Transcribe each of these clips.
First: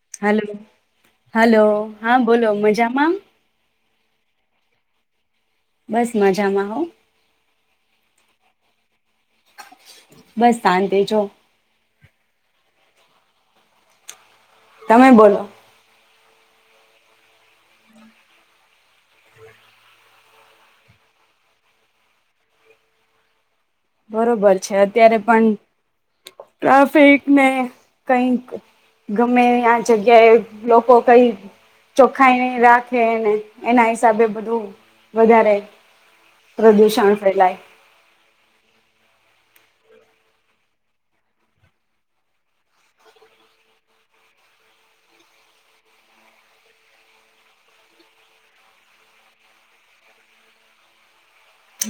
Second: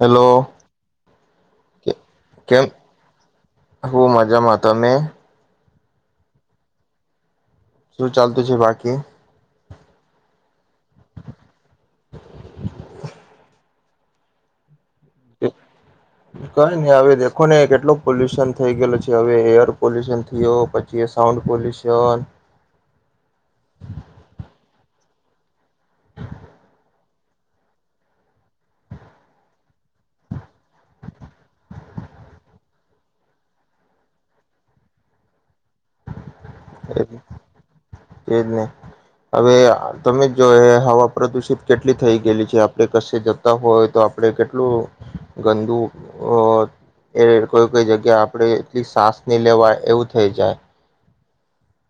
Hello, hello hello હા બોલો કેમ મજામાં હું માજામાં, તમે? બસ મજામાં હ શું ચાલતું છે બાકી? બસ શાંતિ જો તમે બોલો. કંઈ નહીં, હવે દેખો ને કેટલું પોલ્યુશન થઈ ગયેલું છે હવે, એર પોલ્યુશન થયો, પછી સાઉન્ડ પોલ્યુશન બરોબર છે, અત્યારે પણ ટ્રાફિકને કંઈક ગમે આ જગ્યાએ લોકો કંઈ ચોખ્ખાઈ નહિં રાખે ને એના હિસાબે બધું વધારે પ્રદૂષણ ફેલાય. એજ ને હવે તમે જો હવા પ્રદુષિત કેટલી થઈ ગયેલી છે, આપડી કશે જતા હોય, તો આપડે કેટલું ગંદુ અહ એ કોઈ કોઈ જગ્યા આપડે એટલી સાસની લેવાય, એવું થઈ જાય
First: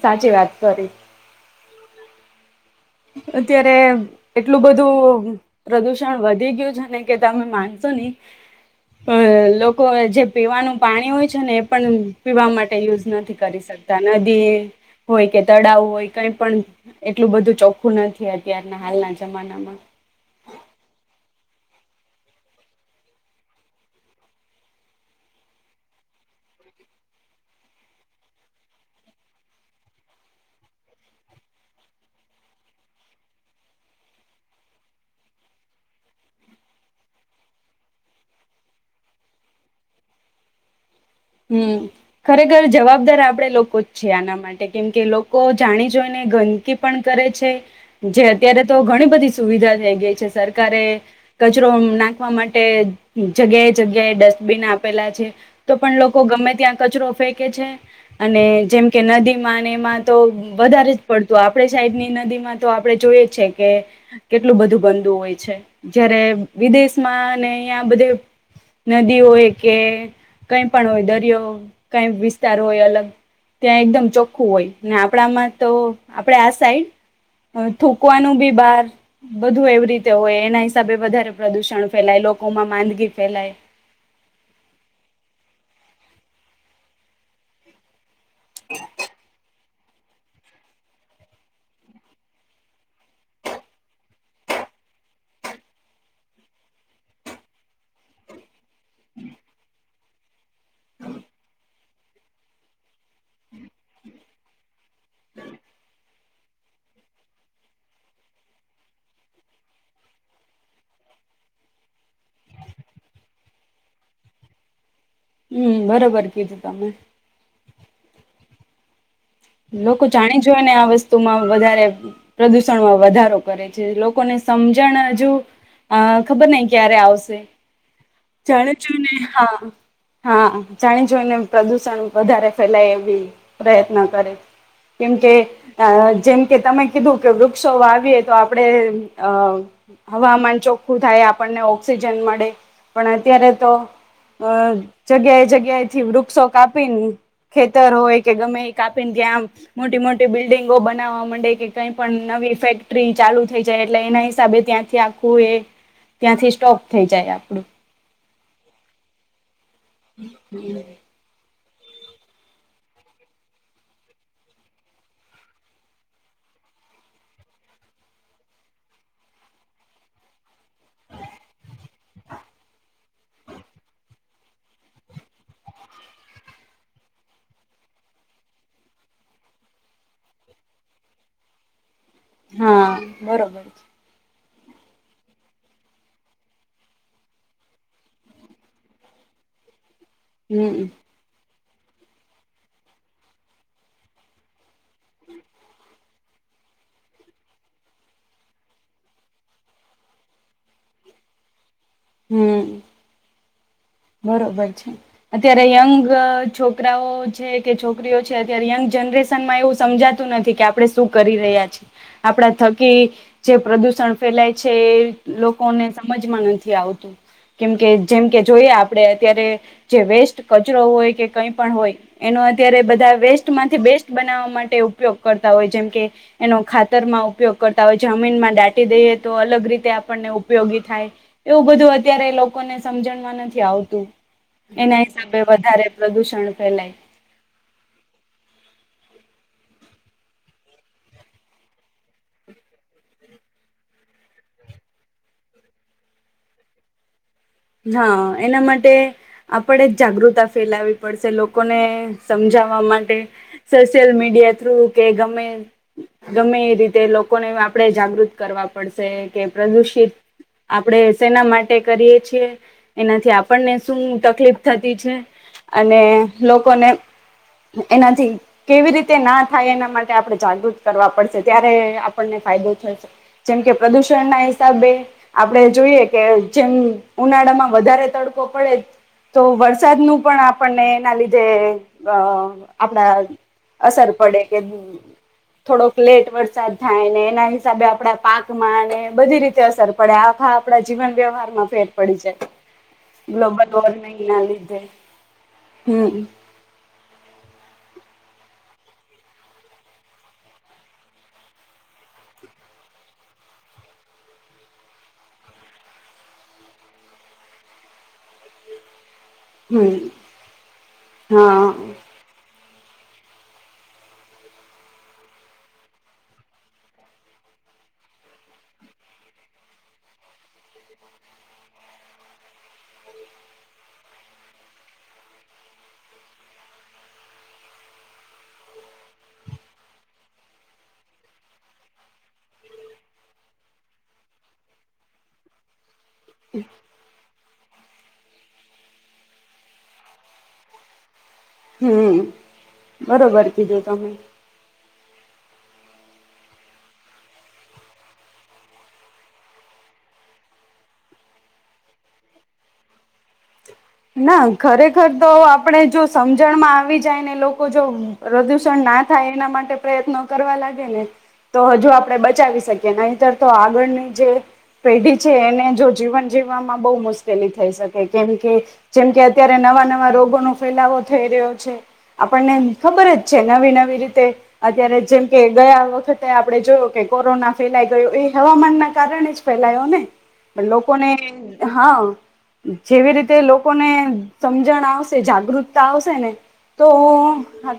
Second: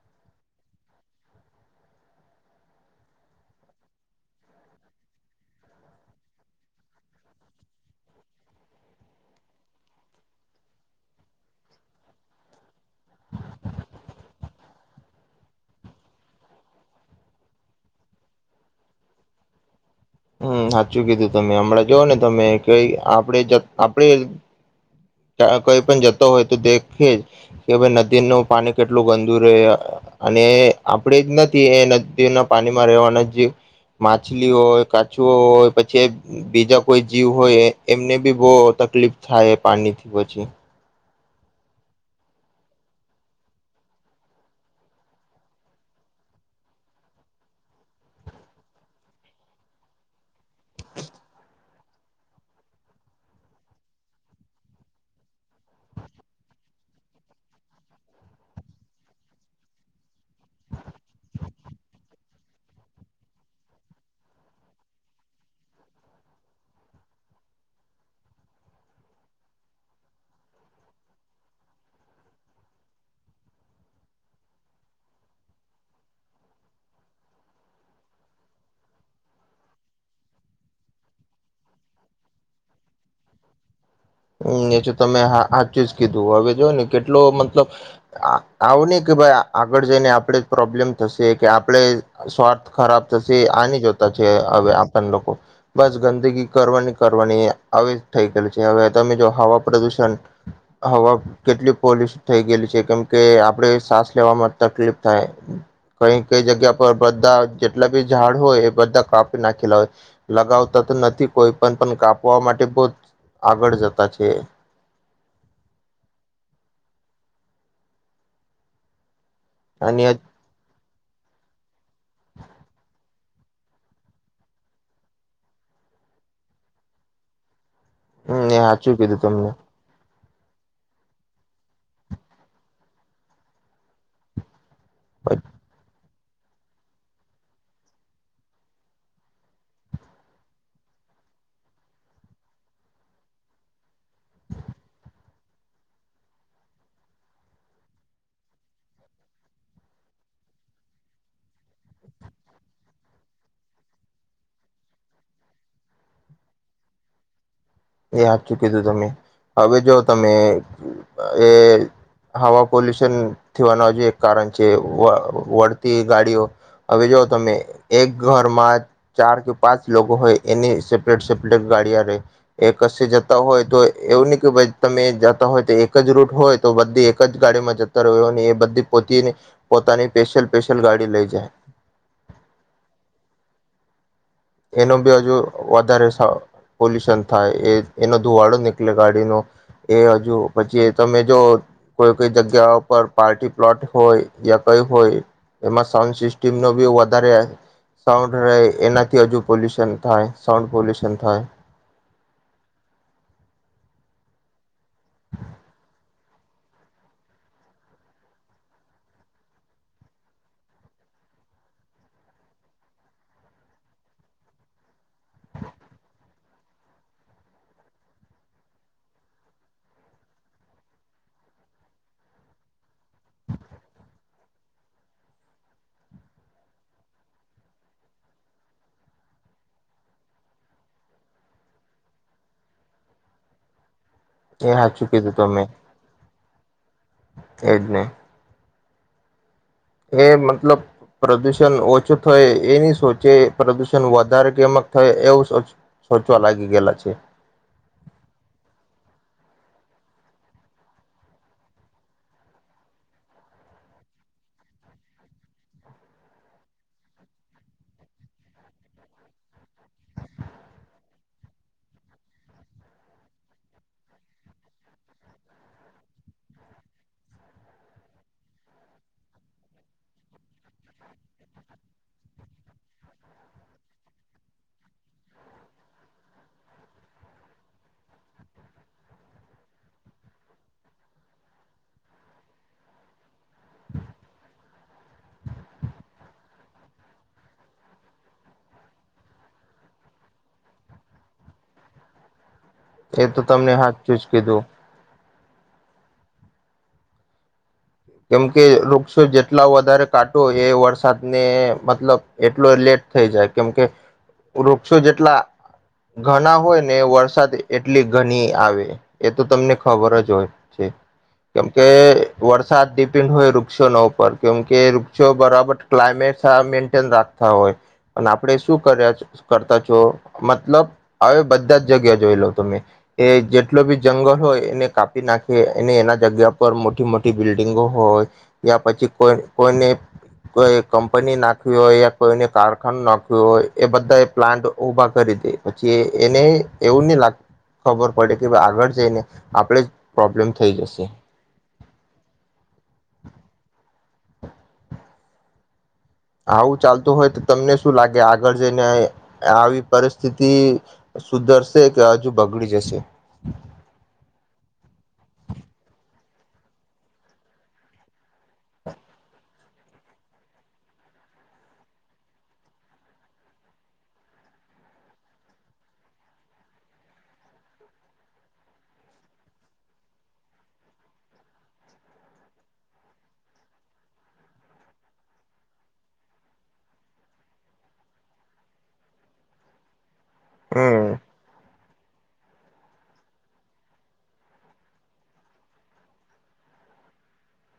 સાચી વાત કરી. અત્યારે એટલું બધું પ્રદુષણ વધી ગયું છે ને કે તમે માનશો ની, અહ લોકો જે પીવાનું પાણી હોય છે ને એ પણ પીવા માટે યુઝ નથી કરી શકતા. નદી હોય કે તળાવ હોય કંઈ પણ એટલું બધું ચોખ ખું નથી, અત્યારના હાલના જમાનામાં. હમ્મ હાચું કીધું તમે, હમણાં જોવો ને તમે કંઈ આપડી જ આપડી કંઈ પણ જતો હોય તો દેખે, કે ભઈ નદીનું પાણી કેટલું ગંદુ રહે અને આપડે જ નથી એ નદીના પાણીમાં રહેવાના જે માછલી હોય, કાચબો હોય, પછી બીજા કોઈ જીવ હોય, એ એમને બી બોવ તકલીફ થાય પાણીથી. પછી હમ્મ, ખરેખર જવાબદાર આપડે લોકો જ છીએ આના માટે, કેમકે લોકો જાણી જોઈને ગંદકી પણ કરે છે. જે અત્યારે તો ઘણી બધી સુવિધા થઈ ગઈ છે, સરકારે કચરો નાખવા માટે જગ્યાએ જગ્યાએ ડસ્ટબિન આપેલા છે, તો પણ લોકો ગમે ત્યાં કચરો ફેંકે છે અને જેમકે નદીમાં એમાં તો વધારે જ પડતું, આપડે સાઈડની નદીમાં તો આપડે જોઈએ છે કે કેટલું બધું ગંદુ હોય છે. જયારે વિદેશમાં ને અહીંયા બધે નદી હોય કે કંઈ પણ હોય, દરિયોનો કાંઈક વિસ્તાર હોય અલગ, ત્યાં એકદમ ચોખ્ખું હોય અને આપડા માં તો આપડે આ સાઈડ થૂકવાનું બી બહાર બધું એવી રીતે હોય, એના હિસાબે વધારે પ્રદુષણ ફેલાય, લોકોમાં માંદગી ફેલાય. હમ્મ, એતો તમે હા હાચું જ કીધું. હવે જોવો ને કેટલો મતલબ આ આવની કે ભાઈ આ આગળ જઈને આપણે પ્રોબ્લેમ થશે કે આપણે સ્વાર્થ ખરાબ થશે આની જોતા છે હવે આપણ લોકો, બસ ગંદકી કરવાની કરવાની આવી જ થઈ ગયેલું છે હવે. તમે જો હવા પ્રદુષણ ષણ હવા કેટલી પોલ્યુસ થઈ ગયેલું છે કેમ કે આપણે સાસ લેવામાં તકલીફ થાય. કંઈ કંઈ જગ્યા પર બધા જેટલા બી ઝાડ હોય એ બધા કાપી નાખેલા હોય, લગાવતા તો નથી કોઈપણ પણ કાપવા માટે પણ આગળ જ. તા છે. હમ્મ બરોબર કીધું તમે. લોકો અને જાણી જોય ને આ વસ્તુમાં વધારે પ્રદુષણમાં વધારો કરે છે લોકોને સમજણ હજુ અહ ખબર નહિં ક્યારે આવશે. જાણું સાચું છું ને કીધું તમને હા હા જાણી જોઈને પ્રદુષણ વધારે ફેલાય એવી પ્રયત્ન કરે. કેમ કે આ જેમ કે તમે કીધું કે વૃક્ષો વાવીએ તો આપણેે અહ હવામાન ચોખ્ખું થાય, આપણને ઓક્સિજન મળે, પણ અત્યારે તો અહ જગ્યાએ જગ્યાએ થી વૃક્ષો કાપીને ખેતર હોય કે ગમે એ કાપ ત્યાં મોટી મોટી બિલ્ડિંગો બનાવવા મંડે કે કંઈ પણ નવી ફેક્ટરી ચાલુ થઈ જાય એટલે એના હિસાબે ત્યાંથી આખું એ ત્યાંથી સ્ટોક થઈ જાય આપડું. એ હાચું કીધું તમે. હવે જો તમે એ હવા પોલ્યુશન થવાનું જે એક કારણ છે, વ વળતી ગાડીઓ. હવે જોઓ તમે, એક ઘરમાં ચાર થી પાંચ લોકો હોય. એની સેપરેટ સેપરેટ ગાડીયા રહે. કશે જતા હોય તો એવું નહી કે ભઈ તમે જતા હોય તો એક જ રૂટ હોય તો બધી એક જ ગાડીમાં જતા રહો એ બધી પોતેની પોતાની સ્પેશિયલ સ્પેશિયલ ગાડી લઈ જાય. હા બરોબર છે. એનો બી હજુ વધારે પોલ્યુશન થાય એ એનો ધુવાડો નીકળે ગાડીનો એ હજુ પછી હમ તમે જો કોઈ કોઈ જગ્યાઓ પર પાર્ટી પ્લોટ હોય યા કઈ હોય એમાં સાઉન્ સિસ્ટમનો બી વધારે સાઉન્ડ રહે એના થી હજુ પોલ્યુશન થાય સાઉન્ડ પોલ્યુશન થાય. હમ બરોબર છે અત્યારે યંગ છોકરાઓ છે કે છોકરીઓ છે અત્યારે યંગ જનરેશનમાં એવું સમજાતું નથી કે આપણે શું કરી રહ્યા છીએ. આપડા થકી જે પ્રદુષણ ફેલાય છે. એ લોકોને સમજમાં નથી આવતું કેમકે જેમકે જોઈએ આપણે અત્યારે જે વેસ્ટ કચરો હોય કે કઈ પણ હોય એનો અત્યારે બધા વેસ્ટમાંથી બેસ્ટ બનાવવા માટે ઉપયોગ કરતા હોય. જેમકે એનો ખાતરમાં ઉપયોગ કરતા હોય જમીનમાં દાટી દઈએ તો અલગ રીતે આપણને ઉપયોગી થાય એવું બધું અત્યારે લોકોને સમજણમાં નથી આવતું. એ [inaudible] એના હાચું કીધું હિસાબે તમે વધારે પ્રદુષણ ફેલાય. એજ ને એ મતલબ પ્રદૂષણ ઓછું થય એ ની સોચે પ્રદૂષણ વધારે કેમક થાય એવું સોચવા લાગી ગયેલા છે. હા એના માટે આપણેે જ જાગૃતા ફેલાવી પડશે. લોકોને સમજાવવા માટે સોશિયલ મીડિયા થ્રુ કે ગમે ગમે એ રીતે લોકોને આપણે જાગૃત કરવા પડશે કે પ્રદુષિત આપણે સેના માટે કરીએ એનાથી આપણને શું તકલીફ થતી છે અને લોકોને એનાથી કેવી રીતે ના થાય એના માટે આપણે જાગૃત કરવા પડશે ત્યારે આપણને ફાયદો થશે. જેમ કે પ્રદુષણ ના હિસાબે આપણે જોઈએ કે જેમ ઉનાળામાં વધારે તડકો પડે તો વરસાદનું પણ આપણને એના લીધે આપણા અસર પડે કે થોડોક લેટ વરસાદ થાય ને એના હિસાબે આપણા પાકમાં અને બધી રીતે અસર પડે આખા આપણા જીવન વ્યવહારમાં ફેર પડી [unintelligible] એ તો ગ્લોબલ તમને વોર્મિંગ હાચૂ જ ના કીધું. લીધે હમ કેમકે વૃક્ષો જેટલા વધારે કાટો હોય એ વરસાદને મતલબ એટલો લેટ થઈ જાય કેમકે વૃક્ષો જેટલા ઘણા હોય ને એ વરસાદ એટલી ઘણી આવે. એ તો તમને હમ ખબર જ હોય છે. હા કેમકે વર્ષ સા ડિપેન્ડ હોય વૃક્ષોના ઉપર કેમકે વૃક્ષો બરાબર ક્લાયમેટ મેન્ટેન રાખતા હોય અને આપણે શું કર્યા કરતા છો? મતલબ હવે બધા જ જગ્યા જોઈ લો તમે. એ જેટલો બી જંગલ હોય એને કાપી નાખીએ એના જગ્યા પર મોટી મોટી બિલ્ડિંગો હોય યા પછી કો કોઈને કોઈ કંપની નાખવી હોય યા કોઈને કારખાનું નાખ્યું હોય એ બધા એ પ્લાન્ટ ઉભા કરી દે પછી. કે એને એવું નહી લાગ ખબર પડે કે ભાઈ આગળ જઈને આપણેે જ પ્રોબ્લેમ થઈ જશે. હમ બરોબર કીધો તમે. આવું ચાલતું હોય તો તમને શું લાગે? આગળ જઈને આવી પરિસ્થિતિ સુધરશે કે હજુ બગડી જશે? ના ખરેખર તો આપડે જો સમજણમાં આવી જાય ને લોકો જો પ્રદૂષણ ના થાય એના માટે પ્રયત્નો કરવા લાગે ને તો હજુ આપડણે બચાવી શકીએ નહીતર તો આગળની જે પેઢી છે એને જો જીવન જીવવામાં બહુ મુશ્કેલી થઈ શકે કેમકે જેમ કે અત્યારે નવા નવા રોગોનો ફેલાવો થઈ રહ્યો છે આપણને ખબર જ છે. નવી નવી રીતે અત્યારે જેમ કે ગયા વખતે આપણે જોયો કે કોરોના ફેલાઈ ગયો એ હવામાન ના કારણે જ ફેલાયો ને. પણ લોકોને હમ હા જેવી રીતે લો કોને સમજણ આવશે જાગૃતતા આવશે ને તો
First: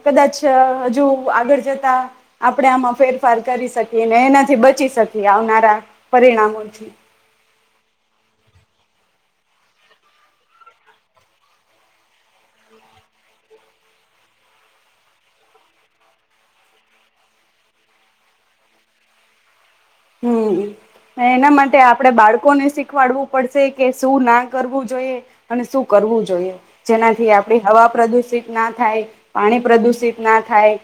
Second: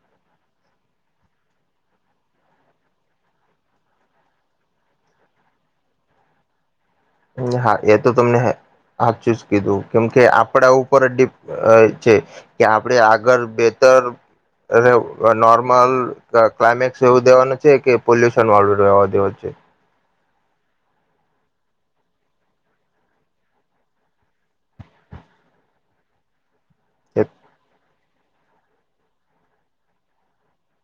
કદાચ હજુ આગળ જતા આપણે આમાં ફેરફાર કરી શકીએ ને એનાથી બચી શકીએ આવનારા પરિણામોથી. હા એ તો તમને હાચું જ કીધું કેમ કે આપડા ઉપર જ છે કે આપણે આગળ બેતર નોર્મલ ક્લાયમેક્સ એવું દેવાનું છે કે પોલ્યુશન વાળું રહેેવા દેવ. હમ એના માટે આપડે બાળકો ને શીખવાડવું પડશે કે શું ના કરવું જોઈએ અને શું કરવું જોઈએ. જેનાથી આપડી હવા પ્રદુષિત ના થાય. પાણી પ્રદુષિત ના થાય.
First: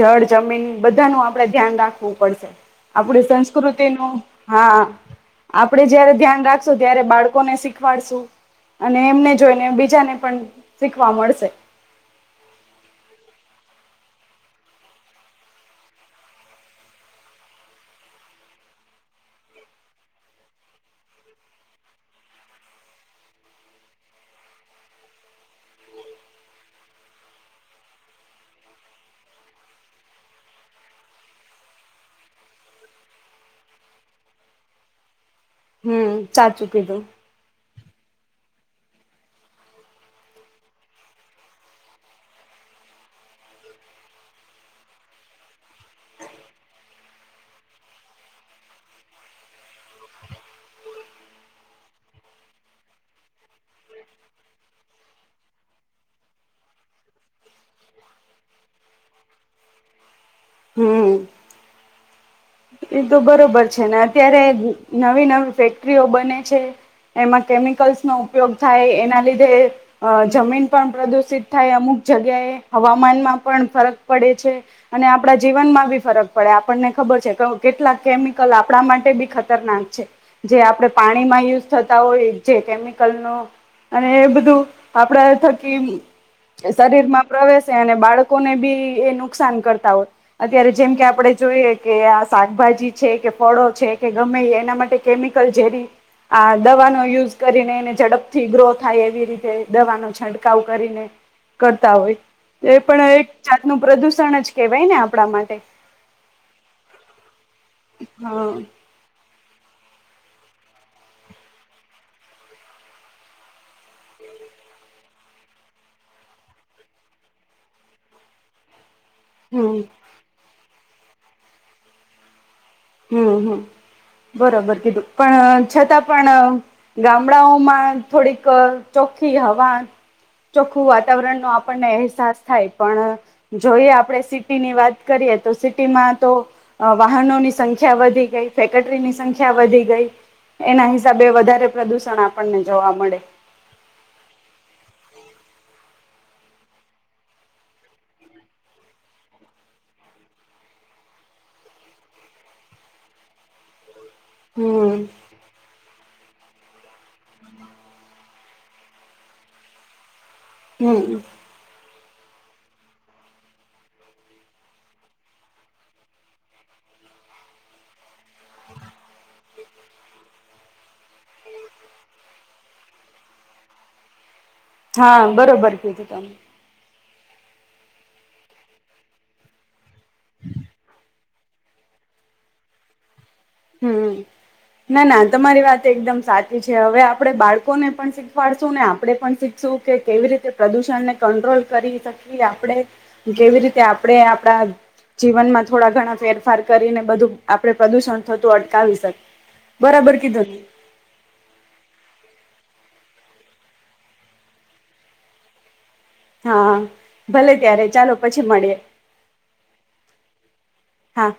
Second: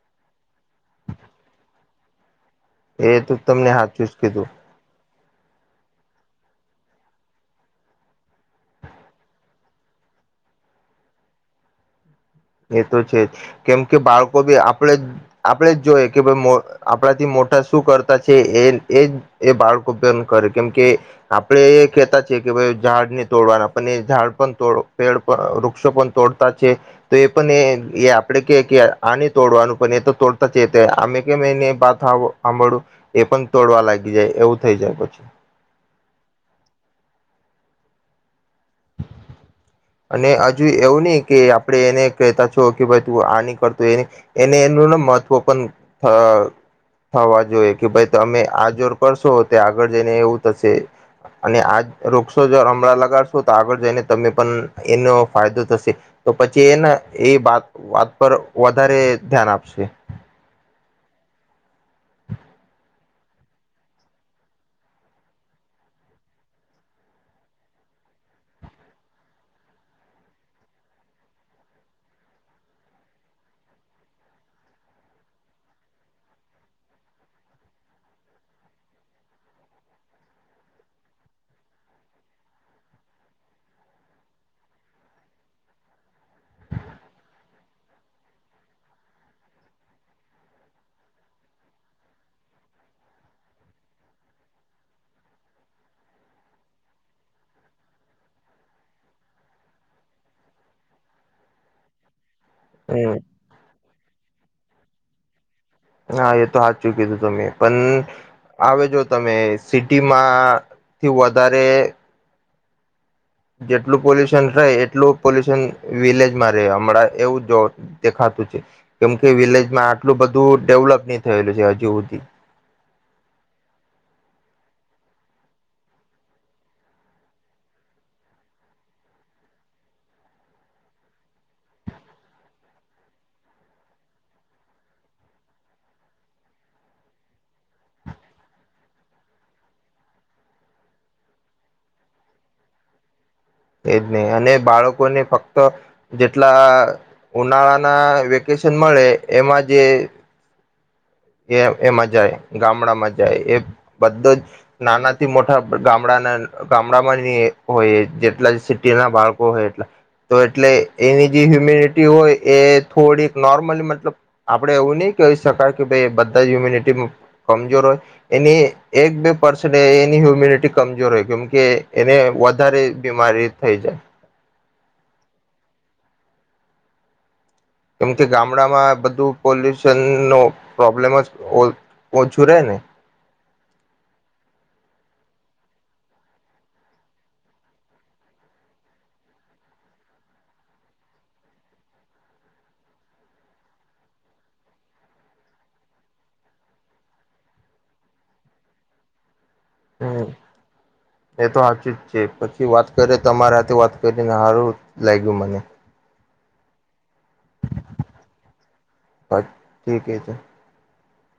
જળ, જમીન બધાનું આપડે ધ્યાન રાખવું ખવું પડશે. આપણી [inaudible] જ સંસ્કૃતિનું કીધું હા. આપડે જયારે ધ્યાન રાખશો ત્યારે બાળકોને શીખવાડશું અને એમને જોઈને બીજાને પણ શીખવા મળશે. એ તો છે કેમ કે બાળકો ભી આપણે આપણેે જ જોઈ કે ભ આપણાથી મોટા શું કરતા છે એ એજ એ બાળકો કરે કેમકે આપણે એ કહેતા છે કે ભ ઝાડને તોડવાના પણ એ ઝાડ પણ તોડ પેડ વૃક્ષો પણ તોડતા છે. તો એ પણ એ એ આપણેે કે કે આને તોડવાનું પણ એ તો તોડતા જ અમે કે એને બા સાંભડ એ પણ તોડવા લાગી જાય એવું થઈ જાય પછી. હમ ચાચૂ કીધું. અને હજુ એવું નહી કે આપણે એને કહેતા છો કે ભાઈ તું આ ની કરતું એને એનું મહત્વ પણ થ થવા જોઈએ કે ભાઈ તમે આ જોર કરશો તો આગળ જઈને એવું થશે અને આ વૃક્ષો જોર હમણાં લગાડશો તો આગળ જઈને તમે પણ એનો ફાયદો થશે તો પછી એને એ વાત વાત પર વધારે ધ્યાન આપશે. હમ્મ. એ તો બરોબર છે. ને અત્યારે નવી નવી ફેક્ટરીઓ બને છે. એમાં કેમિકલ્સનો ઉપયોગ થાય એના લીધે જમીન પણ પ્રદુષિત થાય અમુક જગ્યાએ હવામાનમાં પણ ફરક પડે છે. અને આપણા જીવનમાં બી ફરક પડે આપણને ખબર છે કે કેટલાક કેમિકલ આપણા માટે બી ખતરનાક છે. જે આપણે પાણીમાં યુઝ થતા હોય જે કેમિકલ ન અને એ બધું આપણા થકી શરીરમાં પ્રવેશે અને બાળકોને બી એ નુકસાન કરતા હોય અત્યારે જેમ કે આપણે જોઈએ કે શાકભાજી છે કે ફળો છે કે ગમે એના માટે કેમિકલ જેરી આ દવાનો યુઝ કરીને એને ઝડપથી ગ્રો થાય એવી રીતે દવાનો છંટકાવ કરીને કરતા હોય. એ પણ એક હમ જાતનું પ્રદુષણ જ કેવાય ને આપણા માટે. હા એ તો હા ચુ કીધું તમે પણ હા આવેજો તમે સિટીમાં થી વધારે જેટલું પોલ્યુશન રહે એટલું પોલ્યુશન વિલેજમાં રહે હમણાં એવું જો દેખાતું. કેમ કે વિલેજ હમ માં આટલું બધું ડેવલપ થયેલું છે અજુ હુધી. હમમ બરોબર કીધું પણ છતાં પણ ગામડાઓમાં થોડીક ચોખ્ખી હવા ચોખ્ખું વાતાવરણનો આપણને અહેસાસ થાય પણ જોઈએ આપણે સિટીની વાત કરીએ તો સીટીમાં તો વાહનોની સંખ્યા વધી ગઈ ફેક્ટરીની સંખ્યા વધી ગઈ એના હિસાબે વધારે પ્રદુષણ આપણને જોવા મળે. એજ ને અને બાળકોને ફક્ત જેટલા ઉનાળાના વેકેશન મળે એમાં જે એ એમાં જાય ગામડામાં જાય એ બધો જ હમ નાનાથી મોટા ગામડાના ગામડામાં જ [unintelligible] હોય જેટલા સિટી ના બાળકો હોય એટલા તો એટલે હમ એની જે હ્યુમિનિ હોય એ થોડીક નોર્મલી મતલબ આપડે એવું નહી કહી શકાય કે ભાઈ બધા હ્યુમિનિટી કમજોર હોય એની એક બે પર્સન એની હ્યુમિનિટી કમજોર હોય કેમકે એને વધારે બીમારી થઈ જાય. હા બરોબર કીધું તમમે. કેમ કે ગામડા માં બધું પોલીસ નો પ્રોબ્લેમ જ ઓ ઓછું રહે ને. હમ્મ ના ના તમારી વાત એકદમ સાચી છે હવે આપડણે બાળકોને પણ શીખવાડશું ને આપણે પણ શીખશું કે કેવી રીતે પ્રદુષણને કંટ્રોલ કરી શકીએ આપણે કેવી રીતે આપણે આપણા જીવનમાં થોડા ઘણા ફેરફાર કરીને બધું આપણે પ્રદુષણ અતું અટકાવાવી શકે. હમ્મ કીધું એતો આચી જે પછી વાત કરે તમારાથે વાત કરીને સારું લાગ્યું મને. હા. ભલે ત્યારે ચાલો પછી મળીએ ઠીક છે હા.